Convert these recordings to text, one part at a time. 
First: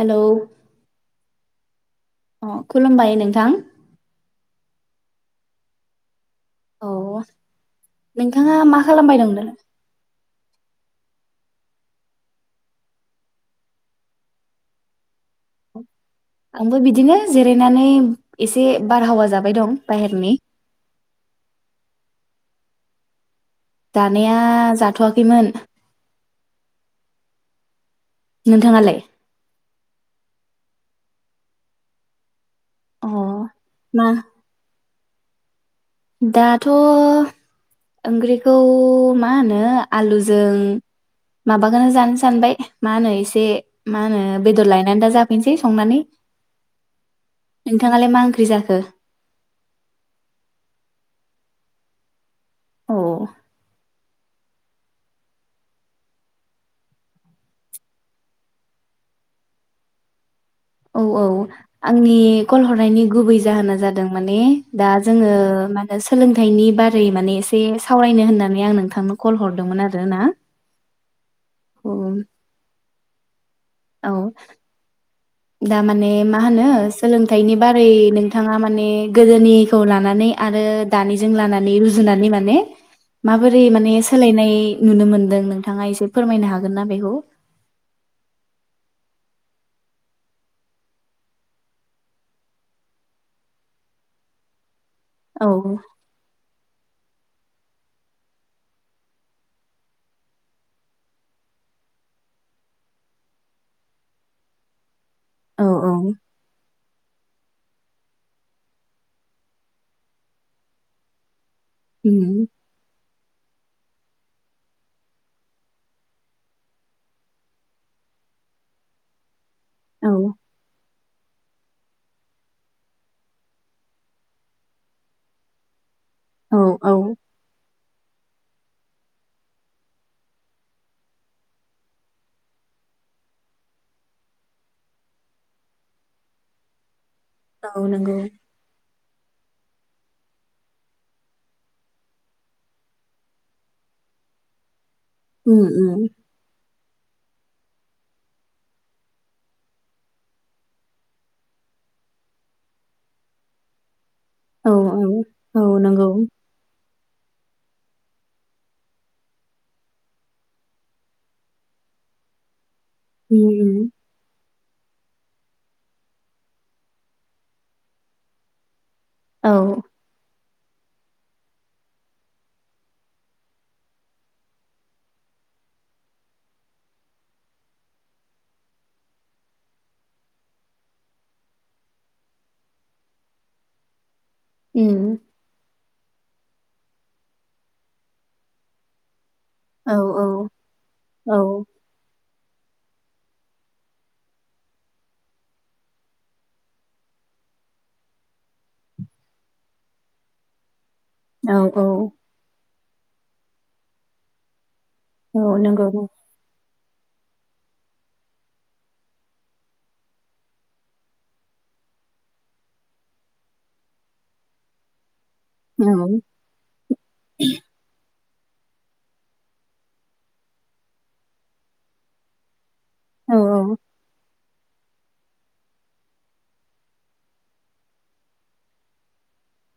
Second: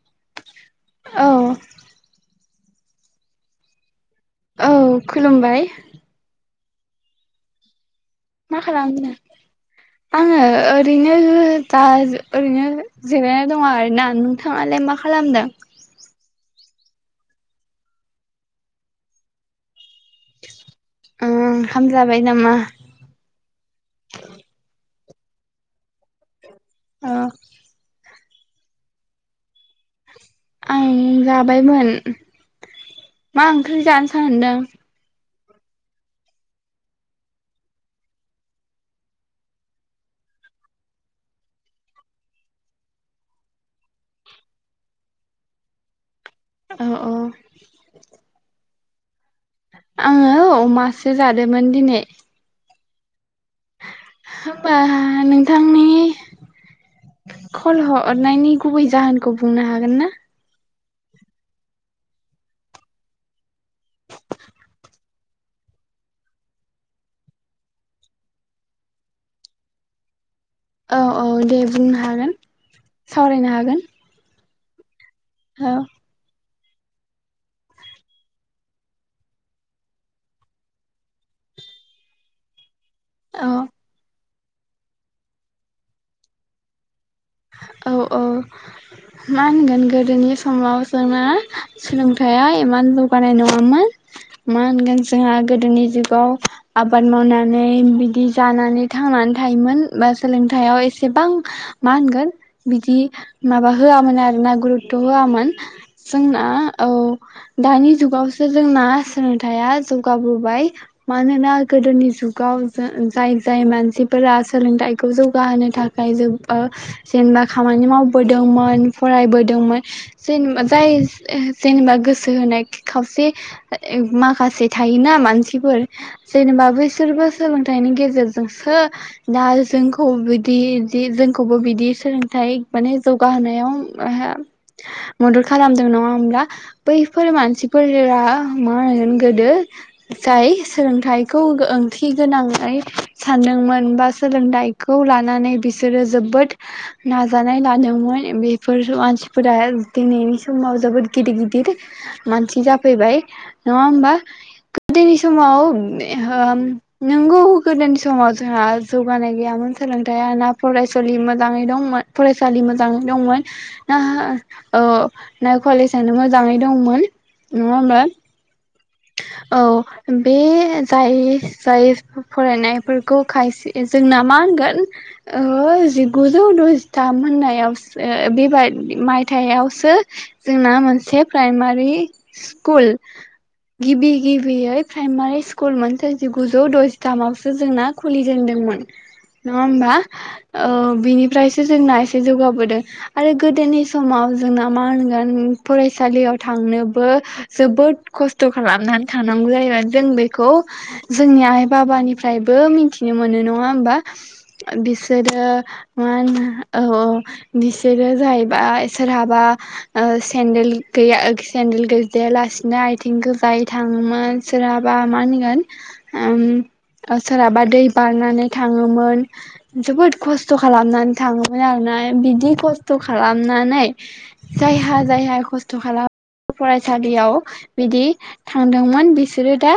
hello औ अ खुलुमबाय नोंथां औ खुलुमबाय औ नोंथाङा मा खालामबायदोंं आङो ओरैनो दा ओरैनो जिरायना दङ आरोना नोंथाङालाय मा खालामदों आंबो बिदिनो जिरायनानै एसे बारहावा जाबाय दं बाहेरनि उ ओंखाम जाबाय नामा जानाया जा थ'वाखैमोन औ नोंथाङालाय आं जाबायमोन अ मा ओंख्रि मा जानो सानदों दाथ' ओंख्रिखौ मा होनो आलुजों माबाखौनो जानो सानबाय मा होनो एसे मा होनो बेदर लायनानै दा जाफैनसै संनानै औ औ नोंथाङालाय मा ओंख्रि जाखो आङो अमासो जादोंमोन दिनै औ होनबा नोंथांनि कल हरनायनि गुबै जाहोनखौ बुंनो हागोन ना औ औ आंनि कल हरनायनि गुबै जाहोना जादों माने दा जोङो माने सोलोंथाइनि बारै माने एसे सावरायनो होननानै आं नोंथांनो कल हरदोंमोन आरोना अ औ दे बुंनो हागोन सावरायनो हा औ औ दा माने मा होनो सोलोंथाइनि बारै नोंथाङा माने गोदोनिखौ लानानै आरो दानिजों लानानै रुजुनानै माने माबोरै औ माने सोलायनाय नुनो मोनदों नोंथाङा एसे फोरमायनो हागोन ना बेखौ औ औ मा होनगोन गोदोनि समाव जोंना सोलोंथाइया इमान जौगानाय नङामोन मा होनगोन जोंहा औ गोदोनि जुगाव आबाद मावनानै बिदि जानानै थांनानै थायोमोन बा सोलोंथाइयाव एसेबां मा होनगोन बिदि माबा होआमोनोन आरो ना गुरु थ' होआमोन औ औ जोंना औ दानि जुगावसो जोंना सोलोंथाइया जौगाबोबाय मानोना गोदोनि उम जुगाव जों जाय जाय मानसिफोरा सोलोंथाइखौ जौगाहोनो थाखाय जबो ओ जेनेबा खामानि मावबोदोंमोन फरायबोदों दोंमोन औ जेनबा जाय जेनेबा गोसो होनाय खावसे माखासे थायोना मानसिफोर औ जेनेबा औ बैसोरबो सोलों थाइनि गेजेरजोंसो दा जोंखौ बिदि जि जों खौबो बिदि सोलोंथाइ माने जौगाहोनायाव मदद खालामदों नङा होमब्ला बै बेफोर औ नंगौ मानसिफोर-रा [unintelligible] गोदो जाय सोलोंथाइखौ ओंथि गोनाङै सानदोंमोन बा सोलोंथाइ खौ लानानै उम उम बिसोरो जोबोद नाजानाय लादोंमोन बेफोर मानसिफोरा दिनैनि समाव जोबोद गिदिर गिदिर मानसि जाफैबाय नङा होमबा औ गोदोनि औ समाव औ नंगौ नोंगौ गोदोनि समाव जोंहा जौगानाय गैयामोन सोलोंथाया ना फराय सलि मोजाङै दं फरायसालि मोजां दां औ दंमोन ना औ ना कलेजआनो मोजाङै दंमोन नङा होमबा औ बे जाय जाय फरायनायफोरखौ खायसे जोंना मा होनगोन जिगुजौ द'जिथाम मोनायावसो बेब मायथाइावसो जोंना मोनसे प्राइमारि स्कुल गिबि गिबियै प्राइमारि स्कुल मोनसे जिगुजौ द'जिथामावसो जोंना खुलिजेनदोंमोन नङा होमबा औ औ औ बिनिफ्रायसो जोंना एसे जौगाब आरो गोदोनि समाव जोंना मा होनगोन फरायसालियाव थांनोबो जोबोद खस्थ' खस्थ' खालामनानै थानांगौ जायो जों बेखौ जोंनि आइ औ बाबानिफ्रायबो मिथि नो मोनो नङा होमबा औ बिसोरो नंगौ मा होनो औ औ बिसोरो जाहैबाय सोरहाबा ओ सेन्देल गैया सेन्देल गैजाया लासिनो आथिं गोजायै थाङोमोन सोरहाबा मानि होन औ उम सारबा दै बारनानै थाङोमोन जोबोद खस्थ' खालामनानै थाङोमोन आरोना बिदि खस्थ' खस्थ' औ खालामनानै जायहा जायहा खस्थ' खालामो फरायसालियाव बिदि थांदोंमोन बिसोरो दा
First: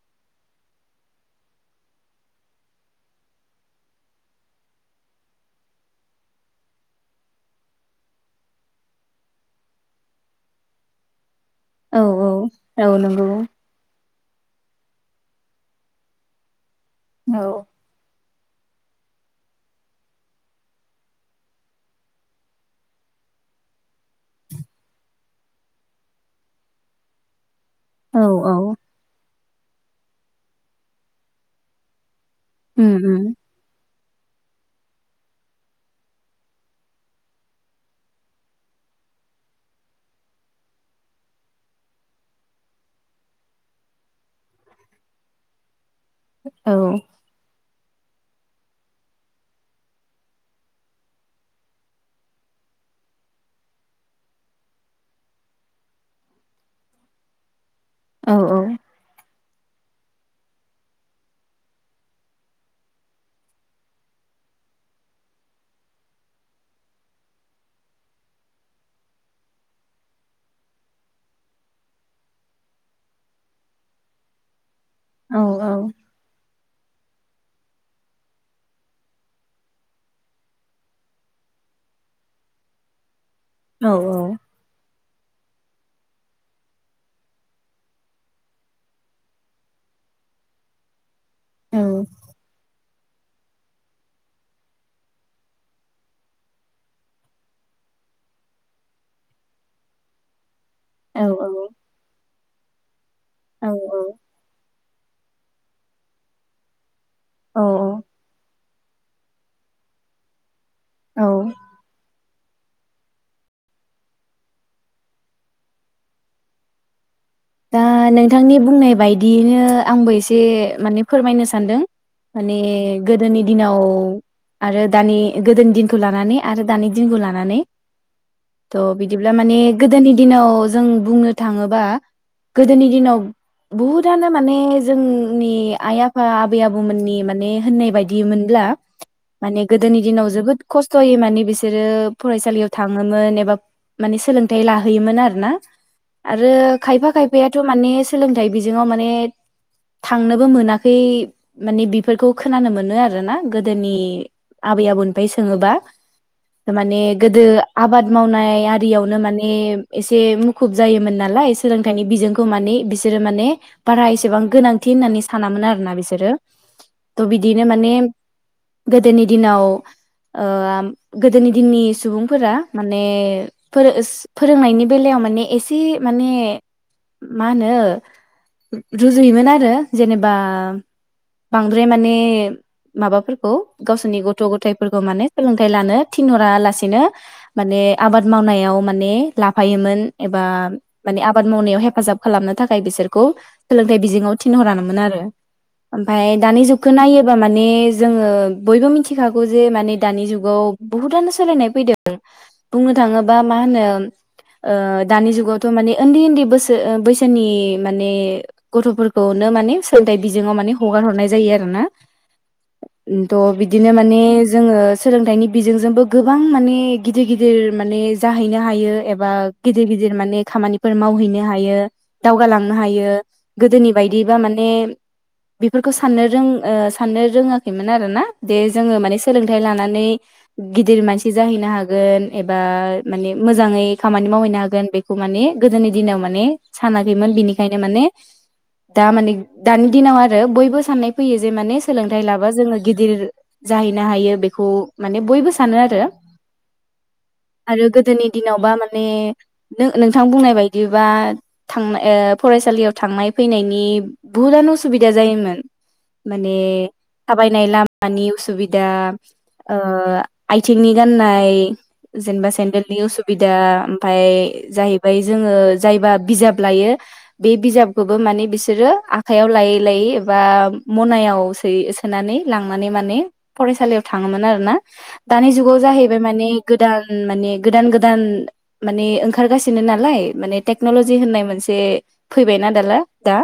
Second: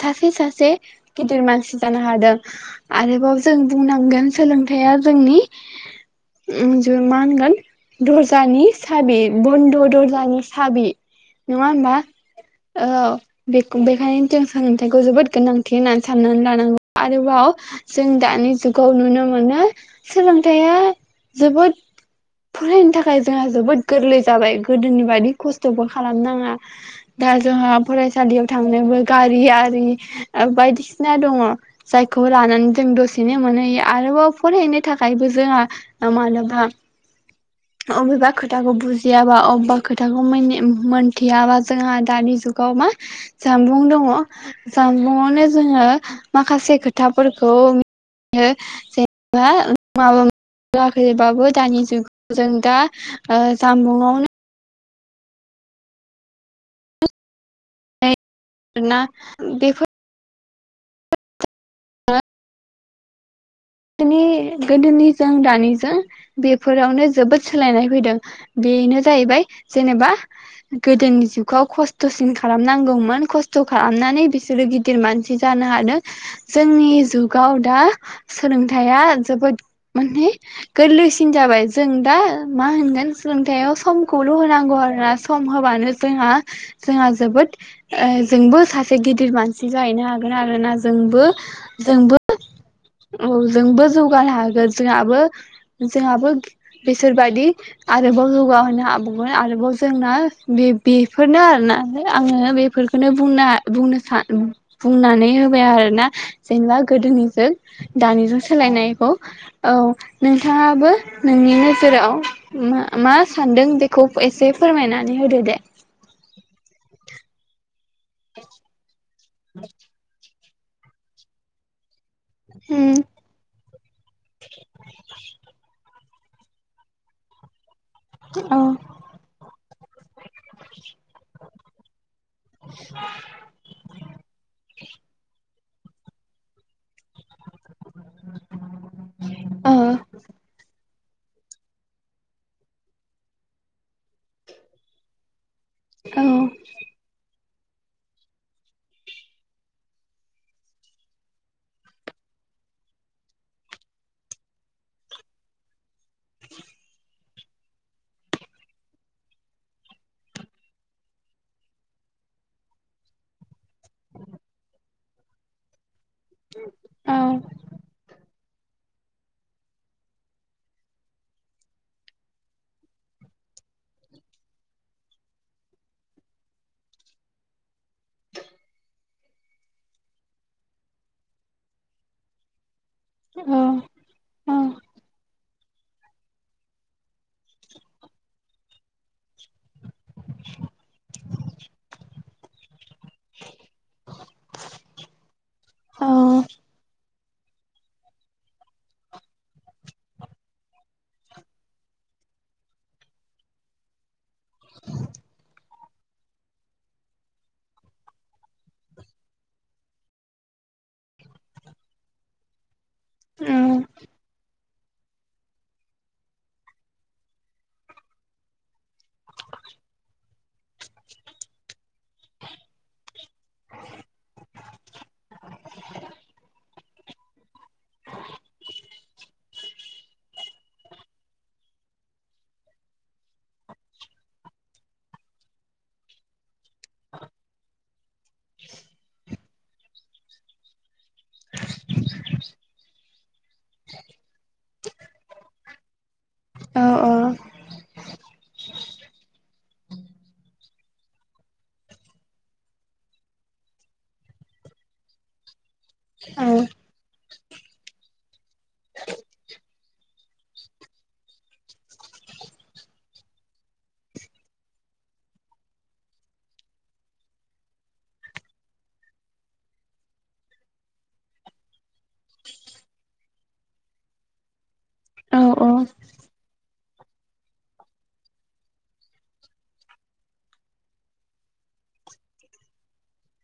सासे सासे गिदिर मानसि जानो हादों आरोबाव जों बुंनांगोन सोलोंथाइया जोंनि ज मा होनगोन दर्जानि साबि बन्द' दर्जानि साबि नङा होनबा औ औ बेख' बेखायनो जों सोलोंथाइखौ जोबोद गोनांथि होननानै साननानै लानांगौ औ आरोबाव जों दानि जुगाव नुनो मोनो सोलोंथाइया जोबोद फरायनो थाखाय जोंहा जोबोद गोरलै जाबाय गोदोनि बादि खस्थ'बो खालामनाङा दा जोंहा औ फरायसालियाव औ थांनोबो गारि बायदिसिना दङ जाय खौ लानानै जों दसेनो मोनै आरोबाव फरायनो थाखायबो जोंहा मानोबा अबेबा खोथाखौ बुजियाबा अबेबा खोथाखौ मोन-मोनथियाबा जोंहा दानि जुगाव मा जामबुं दङ जामबुंआवनो जोङो औ माखासे खोथाफोरखौ जेनेबा माबाखैबाबो दानि जुगाव जों दा जामबुंआवनो [unintelligible] बेफोर नि गोदोनिजों दानिजों बेफोरावनो जोबोद सोलायनाय फैदों बेनो जाहैबाय जेनेबा गोदोनि जुगाव खस्थ'सिन खालामनांगौमोन खस्थ' खालामनानै बिसोरो गिद दिर मानसि जानो हादों जोंनि जुगाव दा सोलोंथाइया जोबोद माने गोरलैसिन जाबाय जों दा मा होनगोन सोलोंथाइाव समखौल' होनांगौ आरोना सम होबानो जोंहा जोंहा जोबोद ओ जोंबो सासे गिदिर मानसि जाहैनो हागोन आरोना जोंबो जोंबो औ जोंबो जौगानो हागोन जोंहाबो जोंहाबो बिसोरबायदि आरोबाव जौगाहोनो हाबावगोन आरोबाव जोंना बे बेफोरनो आरो ना आङो बेफोर नो बुंना-बुंनो सा- औ बुंनानै होबाय आरोना जेनेबा गोदोनि औ दानिजों सोलायनाय खौ औ नों बिथाङाबो नोंनि नोजोराव मा मा सानदों बेखौ एसे फोरमायनानै होदो दे दा नोंथांनि बुंनाय बायदियैनो आंबो एसे से माने फोरमायनो सानदों माने उम गोदोनि दिनाव आरो दानि गोदोनि दिन खौ लानानै आरो दानि दिनखौ लानानै औ थ' बिदिब्ला माने गोदोनि दिनाव जों बुंनो थाङोबा गोदोनि दिनाव बहुतानो माने जोंनि आइ आफा आबै आबौमोननि माने होननाय बायदि मोनब्ला माने औ गोदोनि दिनाव जबो खस्थ सयै माने बिसोरो फरायसालियाव थाङोमोन एबा माने सोलोंथाइ लाहैयोमोन आरो ना औ आरो खायफायाथ' माने सोलोंथाइ बिजोंङाव माने थांनोबो मोनाखै माने बेफोरखौ खोनानो मोनो आरो ना गोदोनि आबै आबौनिफ्राय सोङोबा थारमाने गोदो आबाद मावनाय आरियावनो माने एसे मुखुब जायोमोन नालाय सोलोंथाइनि बिजोंखौ माने बिसोरो माने बारा एसेबां गोनांथि होननानै सानामोन आरोना बिसोर औ बिसोरो थ' बिदिनो माने गोदोनि दिनाव ओ गोदोनि दिननि सुबुंफोरा माने फोरोंनायनि बेलायाव माने एसे माने मा होनो रुजुयोमोन आरो जेनेबा बांद्राय माने माबाफोरखौ औ गावसोरनि गथ' औ गथाइफोरखौ माने सोलों थाय लानो थिनहरा लासेनो मान आबाद मावनायाव माने लाफायोमोन एबा माने आ आबाद मावनायाव हेफाजाब खालामनो थाखाय बिसोरखौ सोलोंथाइ बिजोङाव थिनहरानोमोन आरो ओमफाय औ दानि जुगखौ नायो हमबा माने जोङो बयबो मिथिखागौ जे माने दानि जुगाव बुहुतानो सोलायनाय फैदों बुंनो थाङोबा मा होनो दानि ओ जुगावथ' माने उन्दै उन्दै बोसो बैसोनि माने गथ'फोरखौनो माने सोलोंथाइ बिजोङाव माने हगार हरनाय जायो आरो ना थ' बिदिनो माने जोङो सोलोंथाइनि बिजोंजोंबो गोबां माने गिदिर गिदिर माने जाहैनो हायो एबा गिदिर गिदिर माने खामानि फोर मावहैनो हायो दावगालांनो हायो गोदोनि बायदिबा माने बेफोरखौ साननो रों साननो रोङाखैमोन आरो ना दे जोङो माने सोलोंथाइ लानानै गिदिर मानसि जाहैनो हागोन एबा माने मोजाङै खामानि मावहैनो हागोन बेखौ माने गोदोनि दिनाव माने सानाखैमोन बिनिखायनो माने दा माने दानि दिनाव आरो बयबो साननाय फैयो जे माने सोलोंथाइ लाबा जोङो गिदिर जाहैनो हायो बेखौ माने बयबो सानो आरो औ औ आरो गोदोनि दिनावबा माने नोंथां बुंनाय बायदिबा थांनाय फरायसालियाव थांनाय फैनायनि बहुतानो असुबिदा जायोमोन माने औ थाबायनाय लामानि उसुबिदा ओ आथिंनि गाननाय जेनेबा सेन्देलनि उसुबिदा ओमफाय जाहैबाय जोङो जायबा बिजाब लायो बे बिजाबखौबो माने बिसोरो आखयाव लायै लायै एबा मनायाव सै सोनानै लांनानै माने फरायसालियाव थाङोमोन आरो ना औ दानि जुगाव जााहैबाय माने गोदान माने गोदान गोदान माने ओंखारगासिनो नालाय नालाय माने टेकन'लजि होननाय मोनसे फैबायना दाला दा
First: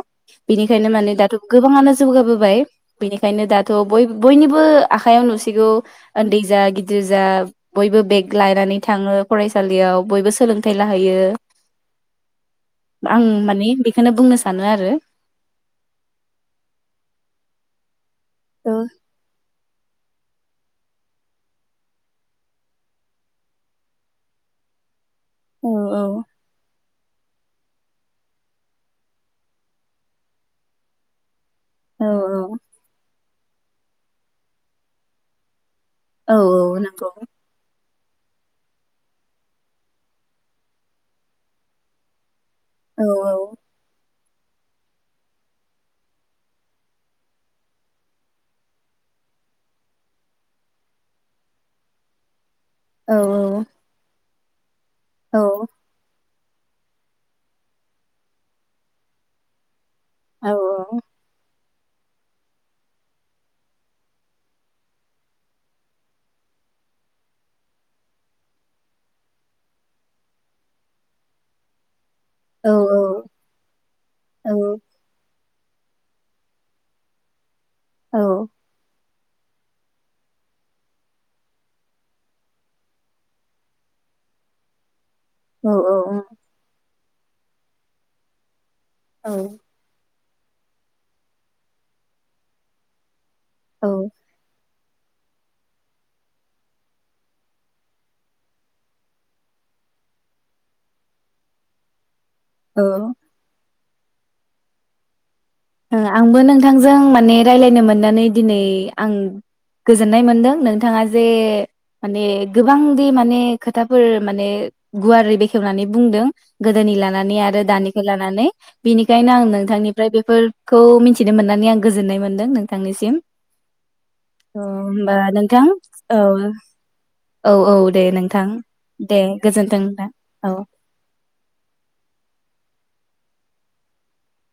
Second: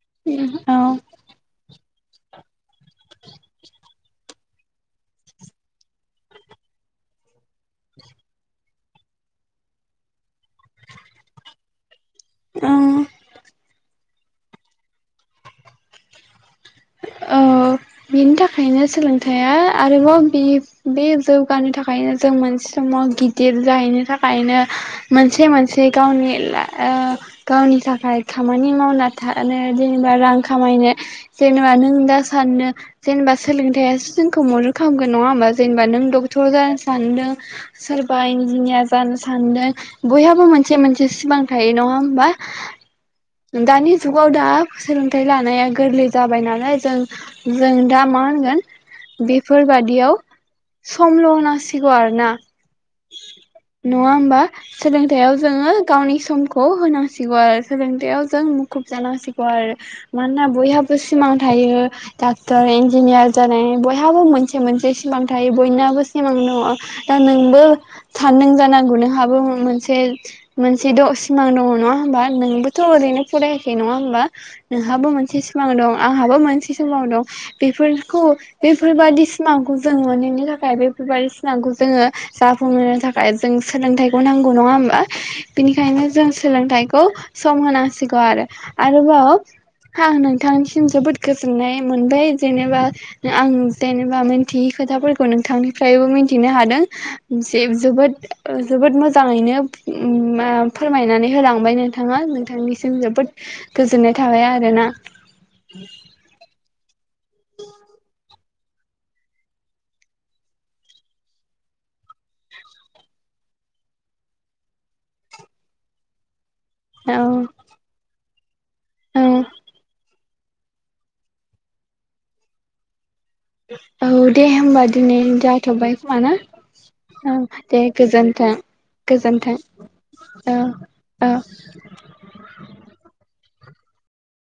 औ बिनिखायनो माने दाथ' गोबाङानो जौगाबोबाय बेनिखायनो दाथ' ब बयनिबो आखायाव नुसिगौ उन्दै जा गिदिर जा बयबो बेग लानानै थाङो फरायसालियाव बयबो सोलोंथाइ लाहैयो औ आं माने बेखौनो बुंनो सानो आरो बिनि औ थाखायनो सोलोंथाइया आरोबाव बे बे जौगानो थाखायनो जों मोनसे समाव गिदिर जाहैनो थाखायनो मोनसे औ मोनसे औ गावनि ला ओ गावनि थाखाय खामानि मावना थानो जेनेबा रां खामायनो जेनेबा नों औ दा सानो जेनेबा सोलोंथायासो जोंखौ मदद खालामगोन नङा होमबा जेनेबा नों औ डक्टर औ जानो नंगौ सानदों सोरबा इन्जिनियार जानो सानदो बयहाबो मोनसे मोनसे सिमां थायो नङा होमबा औ औ दानि जुगाव दा सोलोंथाइ लानाया गोरलै जाबाय नालाय जों जों दा मा होनगोन बेफोरबादियाव समल होनांसिगौ आरोना औ नङा होमबा सोलोंथायाव औ जोङो गावनि समखौ खौ होनांसिगौ आरो सोलोंथायाव जों मुखुब जानांसिगौ आरो औ मानोना बयहाबो सिमां थायो डाक्टर इन्जिनियार जानाय बयहाबो मोनसे मोनसे सिमां थायो बयनाबो सिमां दङ दा नोंबो सानदों जानांगौ नोंहाबो मोनसे मोनसे द सिमां दङ नङा होमबा औ नोंबोथ ओरैनो फरायाखै नङा होमबा औ नोंहाबो मोनसे सि दं आंहाबो मोनसे सिमां दं औ बेफोरखौ बेफोरबायदि सिमांखौ जोंङो मोननो थाखाय बेफोरबायदि सिमांखौ जोङो जाफुंहोनो थाखाय जों सोलोंथाइखौ नांगौ नङा होमबा बिनिखायनो जों सोलोंथाइ औ सम होनांसिगौ आरो औ आरोबाव बिथांनिसिम जोबोद गोजोन जोननाय मोनबाय जेनेबा आं जेनेबा मोनथियै खोथाफोरखौ नोंथांनिफ्रायबो मिथिनो हादों जे जोबोद जोबोद मोजाङैनो उम मा फोरमायनानै होलांबाय नोंथाङा औ बिथांनिसिम जोबोद गोजोननाय थाबाय आरो ना आंबो नों थांजों माने रायज्लायनो मोननानै दिनै आं गोजोननाय मोनदों नोंथाङा जे माने गोबांदि माने खोथाफोर माने गुवारै बेखेवनानै बुंदों गोदोनि औ लानानै आरो दानिखो लानानै औ बेनिखायनो आं नोंथांनिफ्राय बेफोर खौ मिथिनो मोननानै आं गोजोननाय मोनदों नोंथांनिसिम औ दे थ' होमबा दिनै नोंथां जाथ'बाय औ खोमाना औ दे गोजोनथों दे गोजोन्थों गोजोनथों नोंथां औ औ